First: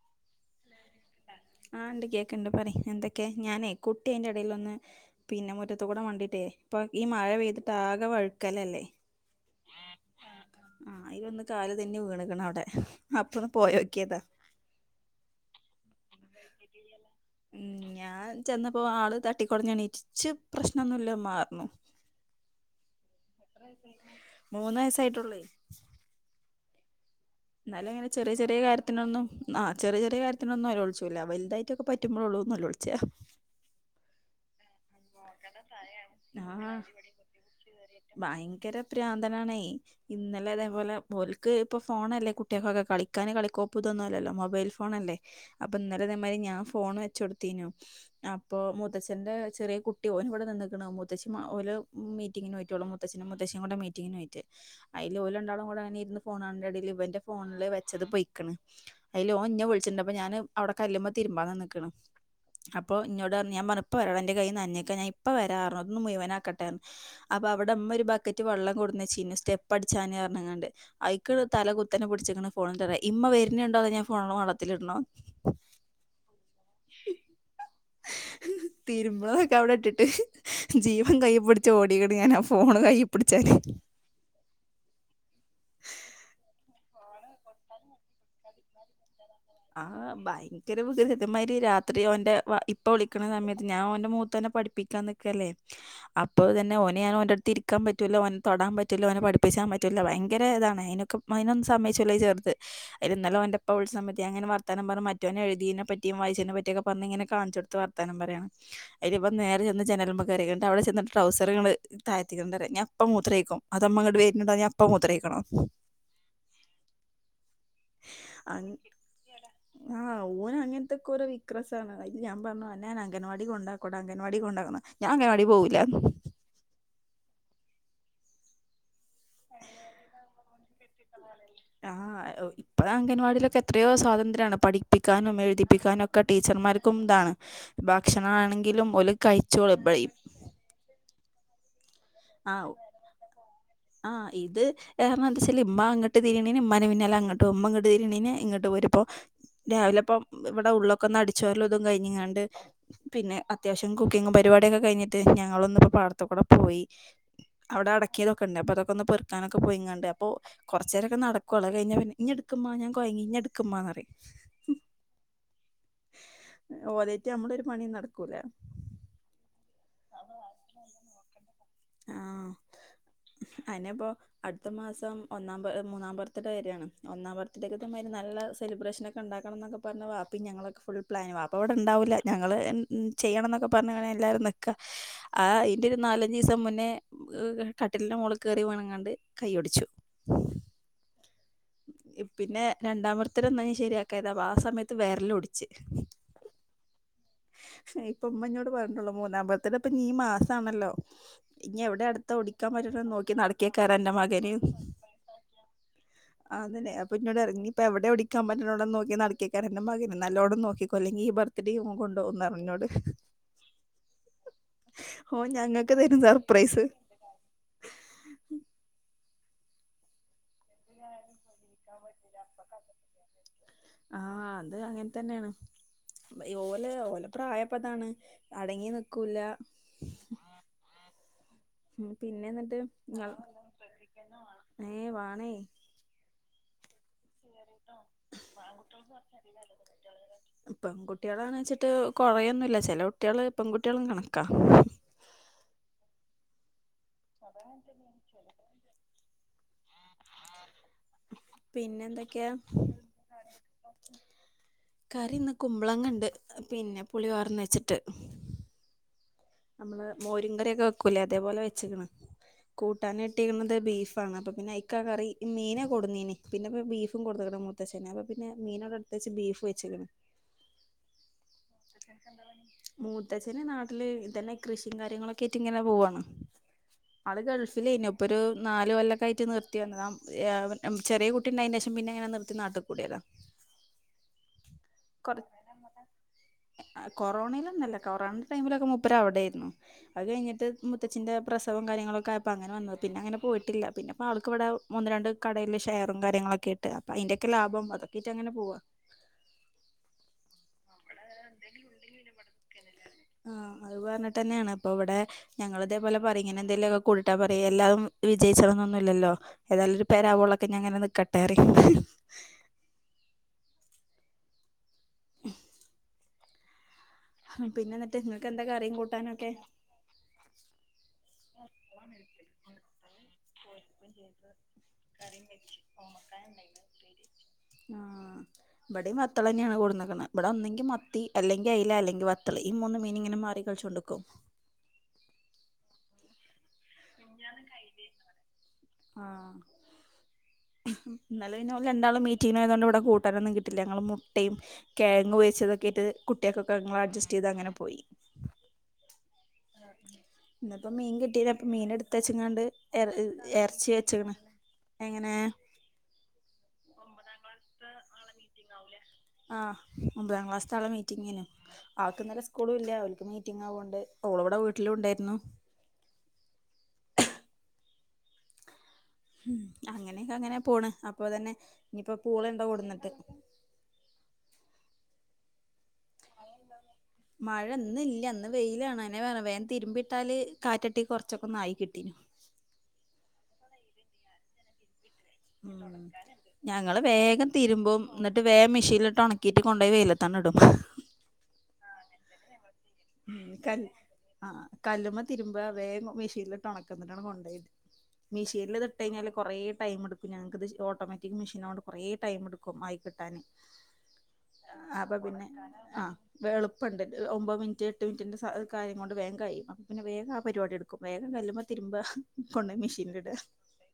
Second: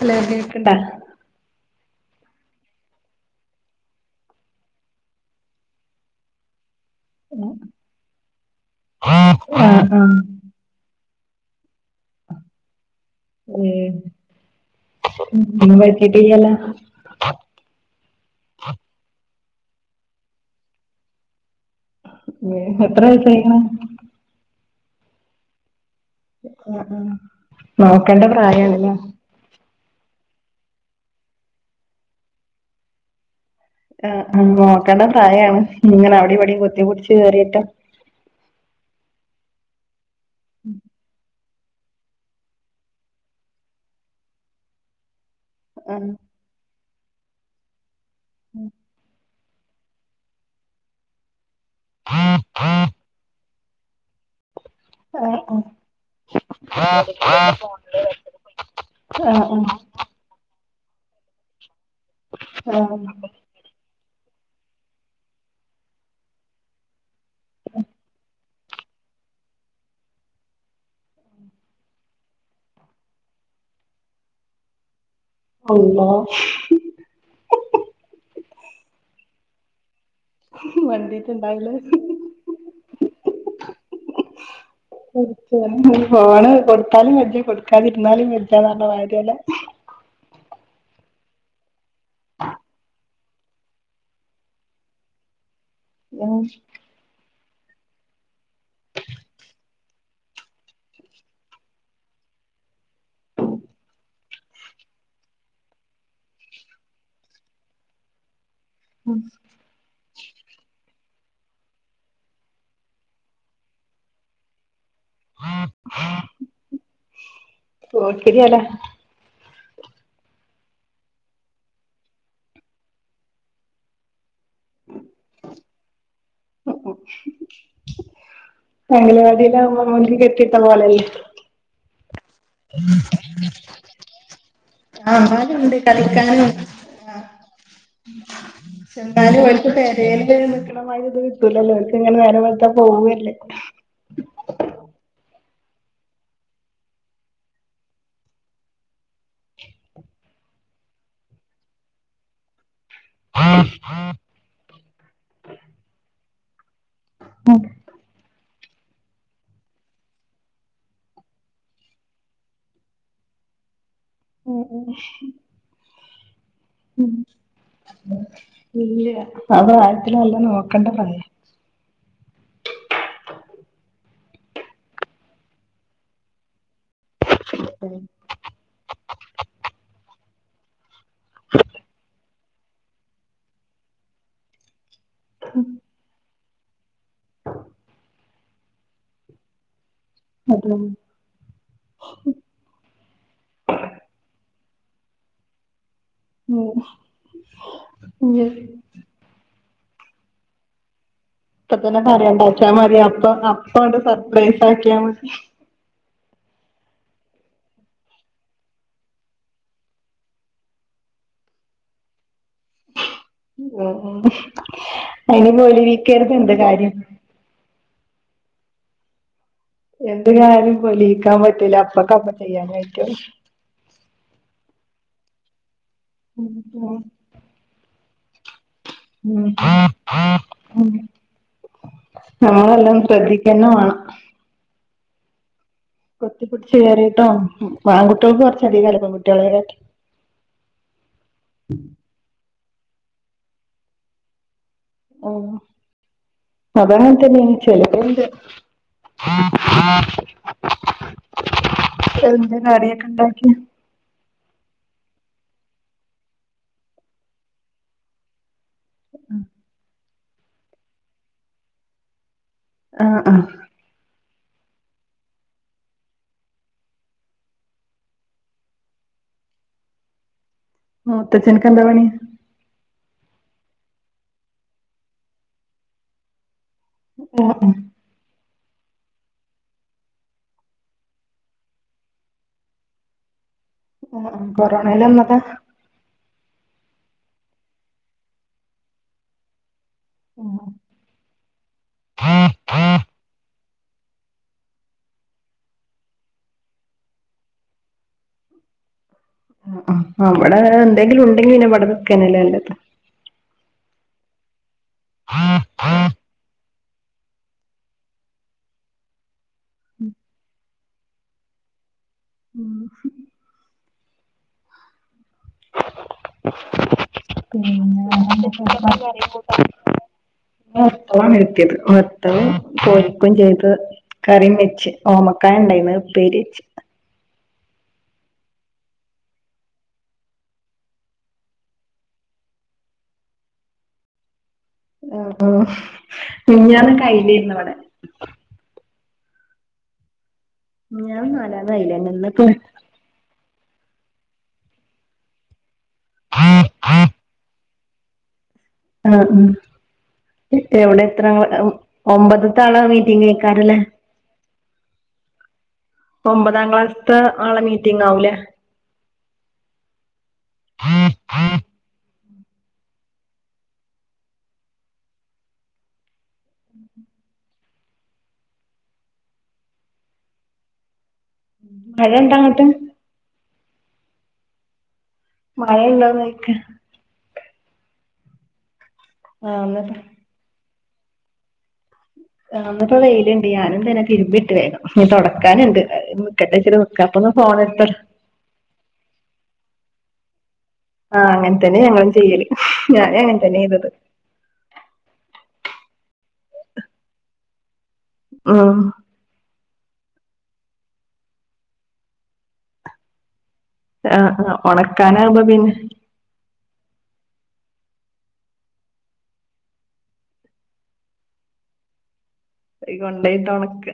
Hello കേക്ക്‌ണ്ടാ? ആ ണ്ട് കേക്കണ്ട് പറയ് എന്തക്കെയ ഞാനേ കുട്ടി അയിന്റെടെലൊന്ന് പിന്നെ മുറ്റത്തുകൂട മാണ്ടിട്ടേ ഇപ്പ ഈ മഴ പെയ്തിട്ട് ആകെ വഴുക്കലല്ലേ. ആ ആ ആ അയിലൊന്ന് കാല് തെന്നി വീണ്ക്കണ് അവടെ അപ്പൊന്ന് പോയോക്കിയതാ. ന്നും പറ്റിട്ടില്ലല്ലോ? ഉം ഞാൻ ചെന്നപ്പോ ആള് തട്ടിക്കൊടഞ്ഞെണിച്ച് പ്രശ്നൊന്നുല്ലമ്മാ പർഞു ഉം എത്ര വയസായിക്കണ്? മൂന്നയസ്സായിട്ടുള്ളേ. ആ ആ ന്നാലുങ്ങനെ ചെറിയ ചെറിയ കാര്യത്തിനൊന്നും ആ ചെറിയ ചെറിയ കാര്യ ത്തിനൊന്നും നെയൊള്ച്ചൂല വൽതായിട്ടക്കെ പറ്റുമ്പോഴള്ളൂ നെലോളിച്ച. ആ ആ നോക്കണ്ട പ്രായാണ് ഇങ്ങനെ അവിടെവിടേം ആ കുത്തി പിടിച്ച് കേറിട്ട ഭയങ്കര പ്രാന്തനാണേ ഇന്നലെ അതേപോലെ പോലി ക്ക്‌ ഇപ്പ ഫോണല്ലേ കുട്ടികക്കൊക്കെ കളിക്കാന് കളിക്കോപ്പുതൊന്നുവല്ലല്ലോ മൊബൈൽ ഫോണല്ലേ. അപ്പന്നലെ ആഹ് ഇതേമാരി ഞാൻ ഫോണ് വെച്ച് കൊടുത്തീനു അപ്പൊ മുത്തച്ഛന്റെ ചെറിയ കുട്ടി ഓനിവടെ നിന്നിക്കണ് മുത്തശി ഓല് മീറ്റിങ്ങിന പോയിട്ടെള്ളൂ മുത്തച്ഛനും മുത്തശ്ശികൂടെ മീറ്റിങ്ങിന് പോയിട്ട് അയില് ആഹ് ഓലണ്ടാളും കൂടെ അങ്ങനെരിന്ന് ഫോണാന്റെടേല് ഇവന്റെ ഫോണില് വെച്ചത് പോയിക്കണ് അയില് ആഹ് ആഹ് ഓൻ ന്നെ വിളിച്ചിട്ണ്ടപ്പ ഞാന് അവടെ കല്ലുമ്മ തിരുമ്പാ നിന്ന്ക്കണ് ആഹ് അപ്പോ ആഹ് ന്നോടറഞ്ഞ് ഞാൻ പറഞ്ഞ് പ്പ വരാടാ ന്റെ കയ്യ് നനഞ്ഞിക്ക ഞാൻ ഇപ്പ വരാറഞ്ഞു ഒന്ന് മുയുവനാക്കട്ടെറഞ്ഞ് അപ്പ അവടെമ്മ ഒരു ബക്ക റ്റ് വള്ളം കൊട്ന്നെച്ചീന് സ്റ്റെപ്പ് അടിച്ചാന് റഞ്ഞുങ്ങാണ്ട് അയിക്ക് തല കുത്തനെ പിടിച്ചക്കണ് ഫോൺന്റെതെ ഇമ്മ വെ വെര്ന്നുണ്ടോ അതൊ ഞാൻ ഫോണ് വെള്ളത്തിലിടണോ? അള്ളാ തിര്മ്പാതൊക്കവ്ടെ ഇട്ട്ട്ട് ജീവൻ കയ്യ് പുട്ച്ച് മണ്ടീട്ട്ണ്ടാവുലേ ഓടീക്ക്ണ് ഞാനാ ഫോണ് കയ്യ് പുട്ച്ചാന് തീർച്ചായും ഫോണ് കൊടുത്താലും വെജജ കൊട്ക്കാതിര്ന്നാലും വെജ്ജാന്നർഞ്ഞമാര്യാല്ലേ ആ [unintelligible] രാത്രി ഓന്റെ വാ ഇപ്പ വിളി ക്ക്ണ സമയത്ത് ഞാൻ ഓന്റെ മുത്തേനെ പഠിപ്പിക്കാൻ നിക്കല്ലേ അപ്പൊ ഉം ഇതന്നെ ഓന് ഞാൻ ഓന്റെട്ത്ത് ഇര് ര്ക്കാൻ പറ്റൂല ഓനെ തൊടാൻ പറ്റൂല്ല ഓനെ പഠിപ്പിച്ചാൻ പറ്റൂല്ല ഭയങ്കര ഇതാണ് അയിനൊക്കെ അയിനൊന്നും സമ്മയ്ച്ചൂല ഈ ചെർത് അയില് ന്നലെ ഓന്റെപ്പ വിളിച്ച സമയ ഞാനിങ്ങനെ വർത്താനം പറഞ്ഞ് മറ്റോന് എഴുതീനെ പറ്റീം വായിച്ചീനേം പറ്റ്യൊക്കെ പറഞ്ഞിങ്ങനെ കാണിച്ചൊട്ത്ത് വർത്താനം പറയണം അയില് ഇവൻ നേരെ ചെന്ന് ജനലിമ്മേ കേറിക്കും ന്നിട്ടവടെ ചെന്ന്ട്ട് ട്രൗസറ്ങ്ങിട് താഴ്ത്തിടുന്ന്ട്ട്റിം ഞായിപ്പൊ മൂത്രൊയിക്കും അതൊ മ്മങ്ങട് വര്ന്ണ്ടോ അതോ ഞാൻ ഇപ്പ മൂത്രൊയ്ക്കണം പോക്കിരിയല്ലേ അങ് ആ ഓന് അങ്ങനത്തൊക്കോരോ വിക്രസാണ് അയില് ഞാൻ പറഞ്ഞ് അന്നെ ഞാൻ അംഗൻവാടി കൊണ്ടാക്ക്വടാ അ അംഗൻവാടി കൊണ്ടാക്കണ ഞാൻ അംഗനവാടീ പോവൂല്ലാന്ന് [unintelligible] അംഗനവാടീലാവുമ്പോ [unintelligible] കെട്ടീട്ട പോലല്ലേ ആ ഔ ഇപ്പോ അംഗൻവാടീലൊക്കെ എത്രയോ സ്വാതന്ത്ര്യാണ് ആഹ് പഠിപ്പിക്കാനും എഴുതിപ്പിക്കാനൊക്കെ ടീച്ചർമാർക്കും താണ് എന്തായാലും ഓൽക്ക്ത് പെരേല് കഴിച്ചോളും നിക്ക്ണ മാര്യൊര്ത് കിട്ടൂലല്ലോ [unintelligible] ഇങ്ങനെ നേരം വെൾത്താ പോവല്ലേ ആ ഇത് [unintelligible] എന്താച്ചാൽ ഇമ്മ അങ്ങട്ട് തിരിണീന് ഇമ്മാന്റെ പിന്നാലെ അങ്ങട്ടോവും മ്മ ഇങ്ങട്ട് തിരിണീന് ഇങ്ങട്ട് പോരുംമ്പോ രാവിലെപ്പൊ ഇവടെ ഉള്ളൊക്കൊന്ന് അട്ച്ചോരലൊക്കൊന്ന് കയിഞ്ഞ്ങ്ങാണ്ട് പിന്നെ അത്യാവശ്യം കുക്കിംഗും പര്പാടിയൊക്കെ കഴിഞ്ഞിട്ട് ഞങ്ങളൊന്ന് പാട്ത്ത്ക്കൂടെ പോയി അവിടെ അടക്കിതൊ ക്കെണ്ടപ്പൊതൊക്കൊന്ന് പെറ്ക്കാനൊക്കെ പോയിങ്ങാണ്ട് അപ്പോ കൊറചേരൊക്കെ നടക്കോള്ളു അത് കയ്ഞ്ഞാപിന്നെ ന്നെട്ക്ക് മ്മാ ഞാൻ കൊയ്ങ്ങി ന്നെ എട്ക്ക്മ്മാന്നറയും ഉം ഉം ഓലേറ്റ് നമ്മളൊരു പണിയും നടക്കൂല ഇല്ല്യ അത് [unintelligible] നോക്കണ്ട പറ്യേ ആ അയിന്പ്പൊ അട്ത്ത മാസം ഒന്നാംപ മൂന്നാംബർത്ത്ഡേ വെരാണ് ഒന്നാം ബർത്ത്ഡേക്ക്തേമാരി നല്ല സെലിബ്രേഷനൊക്കെണ്ടാക്കണംന്നൊക്കെ പറ്ഞ്ഞ് വാപ്പീം ഞങ്ങളൊക്കെ ഫുൾ പ്ലാൻ വാപ്പവടെണ്ടാവൂല ഞങ്ങള് ചെയ്യണംന്നൊക്കെപ്പറ്ഞ്ഞ്ങ്ങനെ എല്ലാരും നി ആ അയിന്റൊരു നാല് രീസം മുന്നേ കട്ടില്ന്റെ മോളിക്കേറി വീണ്കാണ്ട് കൈയ്യൊടിച്ചു അതെ പിന്നെ ത് വെര്ലൊടിച്ച് [unintelligible] ഇതൊക്കെപ്പീ മാസാണല്ലോ ഇനി ഇപ്പത്തന്നെ എവിടെ അടുത്ത ഓടിക്കാൻ പറ്യണ്ടാച്ചാ മതി പറ്റണ അപ്പൊ നോക്കി നടക്കിയേക്കാരാ അപ്പണ്ട് സർപ്രൈസ് ആക്കിയാ മതി ആ അതന്നെ അപ്പൊന്നോടറിം ഇനിപ്പോ എവടെ ഒടിക്കാൻ പറ്റ്ണോണ്ടന്ന് നോക്കി നടക്കെയ്ക്കാരം അന്റെ മകന് നല്ലോണം നോക്കിക്കോ അല്ലെങ്കീ ഈ ബർത്ത് ഡേം കൊണ്ടുവന്നാമതി ഓൻ അയില് ഞങ്ങൾക്ക് തരും [unintelligible] സർപ്രൈസ് കാര്യം [inaudible] എന്ത് കാര്യും പൊലിയിക്കാൻ പറ്റൂല അപ്പക്കപ്പ [unintelligible] ആ അത് അങ്ങനതന്നേണ് ഓല് ഉം ഓലെ പ്രായപ്പിതാണ് [unintelligible] ഉം, പിന്നെ എന്നിട്ട് നമ്മളെല്ലാം ശ്രദ്ധിക്കെന്നെ വേണം ഏ വാണെയ് കൊത്തിപ്പുട്ച്ച് കയറി പെൺകുട്ടികളെ കാട്ടി പെങ്കുട്ടികളാന്നിച്ചിട്ട് കൊറയൊന്നില്ല ചെല കുട്ടിയെള് പെൺകുട്ടികളും കണക്ക ആഹ് അതങ്ങൻതെന്നെയൻ ചെലപ്പെന്ത് പിന്നെന്തൊക്കെയാ എന്ത് കടിയൊക്കിണ്ടാക്കിയെ കറിന്ന് കുമ്പളങ്ങണ്ട് പിന്നെ പുളിവാർന്നെച്ചിട്ട് ഉം മ്മള് മോരും കറിയൊക്കെ വെക്കൂല്ലേ അതേപോലെ വെച്ക്ണ് ആഹ് ആഹ് കൂട്ടാനെട്ടിക്ണത് ബീഫ് അപ്പ പിന്നയ്ക്ക കറി മീന് കൊടുന്നീന് പിന്നെപ്പെ ബീഫും കൊണ്ടന്ന്ക്ക്ണ് മുത്തശ്ശന് അപ്പ പിന്നെ മീനാടട്ത്ത് ച് ബീഫ് വെച്ക്ക്ണ് മൂത്തച്ഛൻക്കെന്താ പണി പണി മൂത്തച്ഛന് നാട്ടില് ഇതന്നെ കൃഷിയും കാര്യങ്ങളൊക്കായിട്ടിങ്ങനെ പോവാണ് അള് ആഹ് ആഹ് ഗൾഫിലേയ്നു ഇപ്പൊരു നാല് കൊല്ലൊക്കെയ് റ്റ് നിർത്തി വന്നതാ ഏഹ് ചെറിയ കുട്ടിണ്ടായിന്റെഷം പിന്നെങ്ങനെ നിർത്തി നാട്ടികൂടിയതാ കൊറോണയിലന്നത ആഹ് കൊറോണയിലൊന്നല്ല കൊറോണ ടൈമിലൊക്കെ മുപ്പരവിടേരുന്നു അത് കഴിഞ്ഞിട്ട് മുത്തച്ചിന്റെ പ്രസവം ക ആഹ് ര്യങ്ങളൊക്കായപ്പോ അങ്ങനെ വന്ന് ആഹ് പിന്നങ്ങനെ പോയിട്ടില്ല പിന്നെപ്പാൾക്കിവിടേ ഒന്ന് രണ്ട് കടേല് ഷെയറും കാര്യങ്ങളൊക്കെയിട്ട് അപ്പയിന്റെൊക്കെ ലാഭം അതൊക്കായിറ്റങ്ങനെ പോവാ ആഹ് ആ അവിടേ എന്തെങ്കിലുണ്ടെങ്കിന്നെ എന്തെങ്കിലും ഉണ്ടെങ്കിൽ വിടെനിക്കാന്നെല്ലേ നല്ലത് ആഹ് അത് പറഞ്ഞിട്ടെന്നെയാണ് അപ്പൊ ഇവിടെ ഞങ്ങളിതേപോലെ പറിങ്ങനെന്തേലൊ കൂടിട്ടാ പറീ എല്ലാതും വിജയിച്ചന്നൊന്നുല്ലല്ലോ ഏതായാലൊരു പെരാവോള ഒക്കെ ഞാങ്ങനക്കട്ടേറി ഹിഹി ഉം [inaudible] [unintelligible] [inaudible] പിന്നെ എന്നിട്ട് നിങ്ങൾക്ക് എന്താ കറിയും കൂട്ടാനൊക്കെ [unintelligible] കറിയും വെച്ച് കറിയും വെച്ച് ഓമക്കായണ്ടായിന്ന് ഉപ്പേരിച്ച് [inaudible] ആ ഇവിടീം വത്തളന്നെയാണ് കൊണ്ടന്ന്ക്ക്ണെ ഇബ്ടൊന്നെങ്കി മത്തി അല്ലെങ്കി ഐല അല്ലെങ്കി വത്തള് ഈ മൂ മീനിങ്ങനെ മാറിക്കളിചോണ്ട്ക്കും ആ ആ മെഞ്ഞാന്ന് കയ്ഞ്ഞീന്നിവടെ ആഹ് മിനിഞ്ഞാന്നും ഇന്നല നാലാന്നും പിന്നെ ഓൽ അയിലെന്നെ രണ്ടാളും ഇന്ന്പ്പോ മീറ്റിങ്ങിന് പൊയതൊണ്ട് ഇവിട കൂട്ടാനൊന്നും കി ല്ല ങ്ങള് മുട്ടേം കെഴങ് വെച്ചതൊക്കായിട്ട് കുട്ടിയെക്കൊക്കെ ങ്ങൾ അഡ്ജസ്റ്റ് ചെയ്തങ്ങന പോയി ആ ആ ഇക്കവിടെത്ര ഉം ഒമ്പത്ത്തെ തേച്ങ്ങാണ്ട് ആളെ എൽ ഉം മീറ്റിംഗേക്കാരല്ലേ എർച്ചി വെച്ക്ക്ണ് എങ്ങനെ ഒമ്പതാം ക്ലാസ്ത്തെ ആ മീറ്റിങാവൂലേ ആഹ് ഒൻമ്പതാം ക്ലാസ്താളെ മീറ്റിങേനു ആൾക്ന്നലെ സ്കൂളു ഇല്ല ഓല്ക്ക് മീറ്റിങ്ങാവോണ്ട് ഓളിവടെ വീട്ടിലുവുണ്ടായിരുന്നു [inaudible] ഉം അങ്ങനെയൊക്കങ്ങനെ പോണ് അപ്പൊ തന്നെ മഴ ഇനിയിപ്പോ പൂള അങ്ങട്ട് ഇണ്ടോ കൊടുന്നിട്ട് മഴ ഇണ്ടോന്നൊയ്ക്ക മഴ ഇന്നില്ല ഇന്ന് വെയിലാണ് അനെ വേ ആഹ് വേൻ ഇന്ന്പ്പോ തിരുമ്പിട്ടാല് കാറ്റട്ടി കൊർച്ചൊക്കൊന്നായി കിട്ടീനു ആഹ് ന്നിപ്പോ വെയിലിണ്ട് ഞാനും പിന്ന തിരുമ്പിട്ട് വേകം ഉം ഞങ്ങള് നിക്കാ അപ്പൊന്ന് വേഗം ഫോണെടുത്ത തിരുമ്പും ന്നിട്ട് വേം മെഷീൻലിട്ട് ഒണക് കീറ്റ് കൊണ്ടോയി വെയിലത്താണ്ടിടും ആഹ് അങ്ങൻതെന്നെ ഞങ്ങളും ചെയ്യല് ഞാനും അങ്ങനെ ഉം തന്നെ ചെയ്തത് തെന്നെ ആഹ് കല്ലുമ്മ തിരുമ്പ വേം മെഷീൻലിട്ട് ഒണക്ക ന്നിട്ടാണ് കൊണ്ടോയിട് ഉം മിഷീൻലിതിട്ടയ്ഞ്ഞാല് കൊറേ ടൈമെടുക്കും ഞങ്ങക്കിത് ഓട്ടോമാറ്റിക് മെഷീനായോണ്ട് കൊറേ ടൈമെടുക്കും ആയി കിട്ടാന് ആഹ് ആഹ് അപ്പ ഒണക്കാനാവുമ്പോ പിന്നെ ആ എളുപ്പണ്ട് ഒമ്പത് മിന് റ്റ് എട്ട് മിനിന്റെ സ കാര്യം കൊണ്ട് വേഗം കഴിയും, അപ്പ പിന്നെ വേഗം ആ പരിപാടി എടുക്കും വേഗം കല്ലിമ്മ തിരുമ്പാ [unintelligible] കൊണ്ടോയിട്ട് ഒണക്കാ.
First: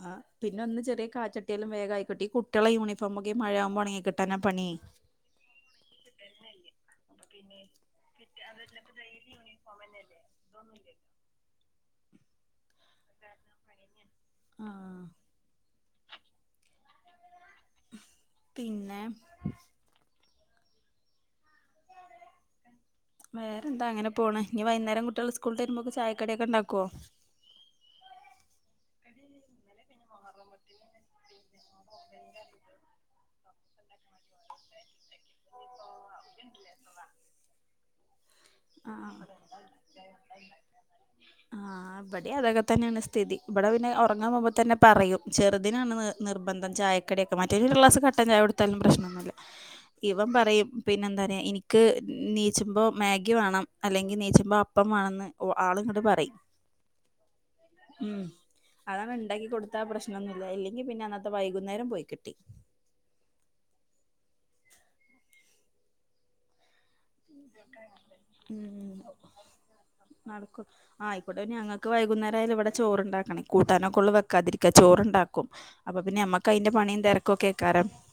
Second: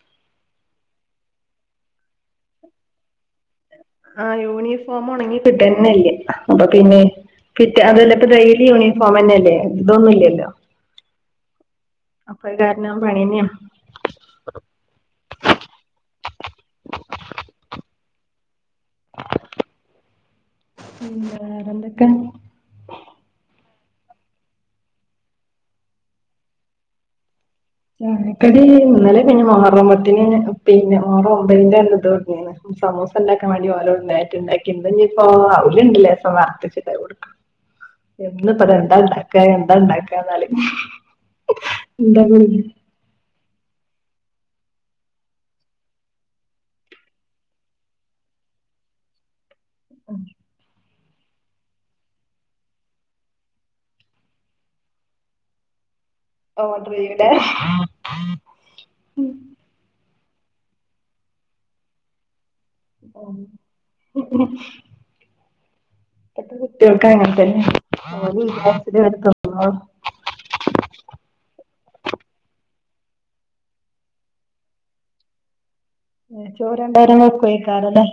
ആ പിന്നെന്ന് ചെറിയ കാറ്റട്ട്യാലും വേഗായികിട്ടും ഈ കുട്ടിളെ യൂണിഫോംക്കെ ആ യൂണിഫോമ് ഉണങ്ങി കിട്ട്യാന്നെല്ല അപ്പൊ കിട്ടന്നല്ല പിന്നെ അപ്പൊ പിന്നെ ഫിറ്റ് അതല്ല ഇപ്പ കിട്ട ഡെയിലി അതല്ല ഇപ്പ യൂണിഫോം ഡെയിലി ന്നെല്ലേ യൂണിഫോം തന്നെയല്ലേ ഇടുംന്നുല്ലല്ലോ. ഇതൊന്നുമില്ലല്ലോ അപ്പ ഈ കാരണം അത് കാരണം [unintelligible] പണിയന്നെ ആ പിന്നെ പിന്നെ വേറെന്തൊക്കെ? വേറെന്താ അങ്ങനെ പോണ്, ഇനി വൈകുന്നേരം കുട്ടികൾ സ്കൂളിട്ട് വരുമ്പക്ക് ചായക്കടി ഒക്കെ ഉണ്ടാക്കോ? ചായക്കടി ഇന്നലെ പിന്നെ മൊഹറം പത്തിന് പിന്നെ മൊഹറം ഒമ്പതിന്റെ അന്ന് ഇത് [unintelligible] സമൂസ ഇണ്ടാക്കൻ വേണ്ടി ഓലവിടുന്നു നേരത്തെ ഇണ്ടാക്കി, ഇന്ന് ഇപ്പോ ഔല്ണ്ട് ലേസം വർത്തെച്ചിട്ട് അത് കൊടുക്കാ. [inaudible] ഇന്നിപ്പ ത ഇവിടെ എന്താ ഇണ്ടാക്കാ എന്താ ഉണ്ടാക്ക ഇണ്ടാക്കാന്ന് [unintelligible] തന്ന്യാണ് സ്ഥിതി ഇബട പിന്നെ [unintelligible] ഉറങ്ങാ പോകുമ്പതന്നെ പറയും ചെറുതിനാണ് നി നിർബന്ധം ചായക്കടിയൊക്കെ, മറ്റേന് ഒരു ഗ്ലാസ്‌ കട്ടൻ ചായ കൊടുത്താലും പ്രശ്നൊന്നൂല്ല. ഇവൻ പറയും പിന്നെ എന്താണ്‌ എനിക്ക് നീച്ച്മ്പോ മാഗ് ക്ക് വാണം അല്ലെങ്കി നീച്ചുമ്പോ അപ്പം വാണംന്ന് ഒ ആള് ഇങ്ങട് പ [unintelligible] മ് [unintelligible] ഒന്നുല്ല എല്ലെങ്കി പിന്നെ അന്നത്തെ വൈകുന്നേരം പോയി കിട്ടി. [unintelligible] [unintelligible] അങ്ങനതന്നെ ഓല് ഉം വിചാരിച്ചതെ ഓല് തിന്നൊള്ളു. നടക്കും ആ ആയിക്കോട്ടെ ഞങ്ങക്ക് വൈകുന്നേരം ആയാലും ഇവടെ ചോറുണ്ടാക്കണേ കൂട്ടാനൊക്കെള്ളൂ വെക്കാതിരിക്കാ ചോറുണ്ടാക്കും. അപ്പൊ പിന്നെ ഏ നമ്മക്ക് അതിന്റെ ചോറ് പണിയും രണ്ടേരം തിരക്കൊക്കെ ഏക്കാരം വെക്കുയ്ക്കാരം ല്ലേ.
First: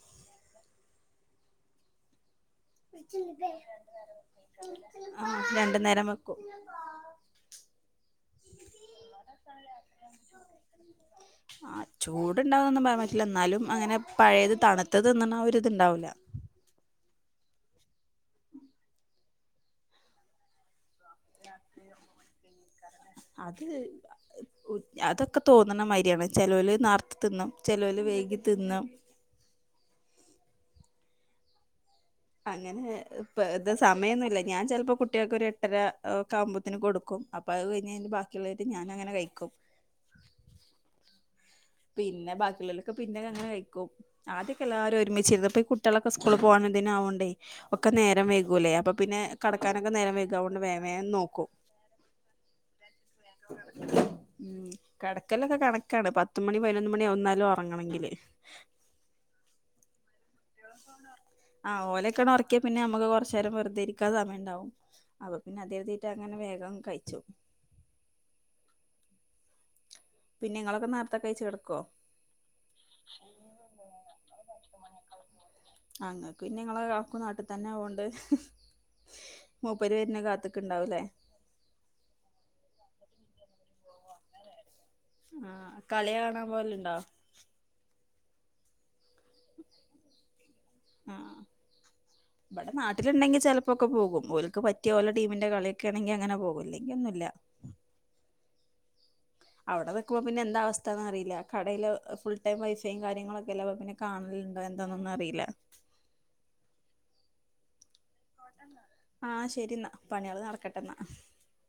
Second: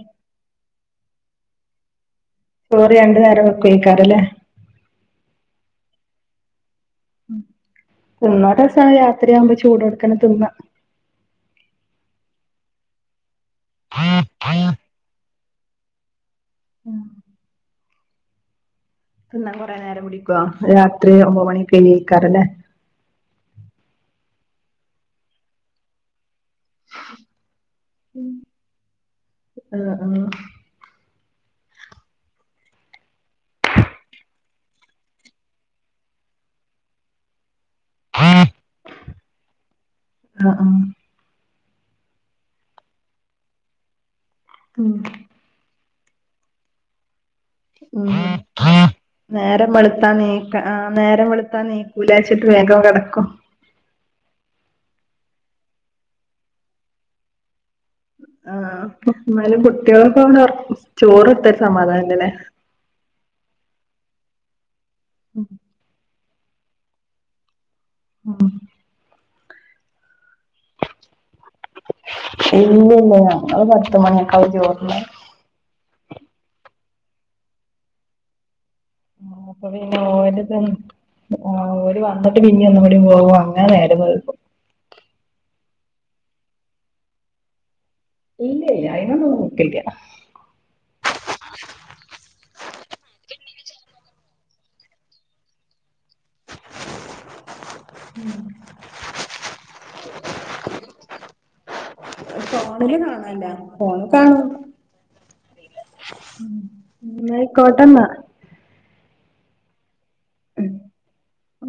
ചോറ് രണ്ട് നേരം വെക്കുയ്ക്കാരം ല്ലേ. ആ രണ്ടു നേരം വെക്കും. ഉം [inaudible] ആ ചോ [unintelligible] ചൂടോട്ക്കനെ തിന്നാ ഇണ്ടാവുന്നൊന്നും പറയാൻ പറ്റില്ല, എന്നാലും അങ്ങനെ പഴയത് തണുത്തത് തിന്നണ ആ ഒരു ഇത് ഇണ്ടാവൂല്ല. ഉം പിന്ന കൊറേ നേരം പിടിക്കോ? രാത്രി ഒമ്പത് മണിയൊക്കെ ല്ലേയ്കാരം ല്ലേ. അത് ഒ അതൊക്കെ തോന്നണ മാരിയാണ്. ചെലോല് നാർത്ത തിന്നും, ചെലോല് വൈകി തിന്നും. ആഹ് അങ്ങനെ ഇപ്പ ത് സമയൊന്നൂല്ല ഞാൻ ചെലപ്പോ കുട്ട്യാൾക്ക് ഒരു എട്ടര ഒക്കെ ആവുമ്പത്തന് കൊടുക്കും. പ്പ അത് കഴിഞ്ഞേന്റെ ആഹ് ബാക്കിയുള്ളതേയിട്ട് ഞാൻ അങ്ങനെ കഴിക്കും. ആഹ് ആഹ് പിന്നെ ബാക്കിയുള്ളൊലൊക്കെ പിന്നെ അങ്ങനെ കഴിക്കും, ആദ്യൊക്കെ ഉം എല്ലാരും ഒരുമിച്ചിരുന്നു ഇപ്പം ഈ കു കുട്ട്യാളൊക്കെ സ്കൂളിൽ പോവാൻ ഇതിന് ആവണ്ടേ. ഒക്കെ നേരം വൈകൂല്ലേ ഉം അപ്പ പിന്നെ നേരം കടക്കാരനൊക്കെ വെളുത്താ നേരം വൈകും അത് നീക്ക കൊണ്ട് വേവേം ആഹ് വേവേം നേരം നോക്കും. വെളുത്താ നീക്കൂലാച്ചിട്ട് വേഗം കെടക്കും. ഉം കെടക്കല്ലൊക്കെ കണക്കാണ് പത്തുമണി പതിനൊന്ന് മണി ആവും ന്നാലും ഒറങ്ങണങ്കില്. ആ എന്നാലും കുട്ടികളൊക്കെ ഒരോർക് ആ ഓലക്കെണ് ഒറക്കിയ പിന്നെ നമുക്ക് കൊറച്ച് നേരം വെറുതെ ഇരിക്കാൻ സമയം ണ്ടാവും അ - അത് ഉം കരുതീട്ടാണ് അങ്ങനെ വേഗം കഴിച്ചു. ആ പിന്നെ ഇങ്ങളൊക്കെ [unintelligible] കെടക്കോ ഇല്ല ഇല്ല ഞങ്ങള് പത്ത് മണിയൊക്കെ ആവും ചോറ് തിന്നാൻ. ആ ഇങ്ങക്ക് പിന്നെ ഇങ്ങളെ കാക്കു നാട്ട് തന്നെ ആവോണ്ട് ആ അപ്പ മൂപ്പര് പിന്നെ വരുന്ന ഓരത് കാത്ത്ക്ക്ണ്ടാവൂലേ ഓര് വന്നിട്ട് പിന്നിം ഒന്ന്‌ [unintelligible] [unintelligible] അങ്ങനെ [unintelligible] ആ കളി കാണാൻ പോവല് ഇണ്ടോ ഇല്ലല്ല അയിതിനൊന്നും നോക്കില്ല ആ ആ ആ ഇവട നാട്ടിൽ ഇണ്ടെങ്കി ചെലപ്പൊക്കെ പോകും [unintelligible] ക്ക് പറ്റിയ വല്ല ടീമിന്റെ കളിയൊക്കെ ആണെങ്കിൽ അങ്ങനെ പോകും, അല്ലെങ്കിൽ ഒന്നുല്ല. ഉം അവിടെ നിക്കുമ്പോ പിന്നെ എന്താ അവസ്ഥന്ന് അറിയില്ല കടയില് ഫുൾടൈം ഫോണില് വൈഫൈയും കാണല്ല കാര്യങ്ങളൊക്കെല്ല പിന്നെ ഫോണ് കാണലുണ്ടോ എന്താന്നൊന്നും അറിയില്ല നാ അയ്കോട്ടന്നാ ആ ശെരിന്നാ പണികള് നടക്കട്ടെന്നാ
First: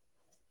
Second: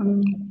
ഉം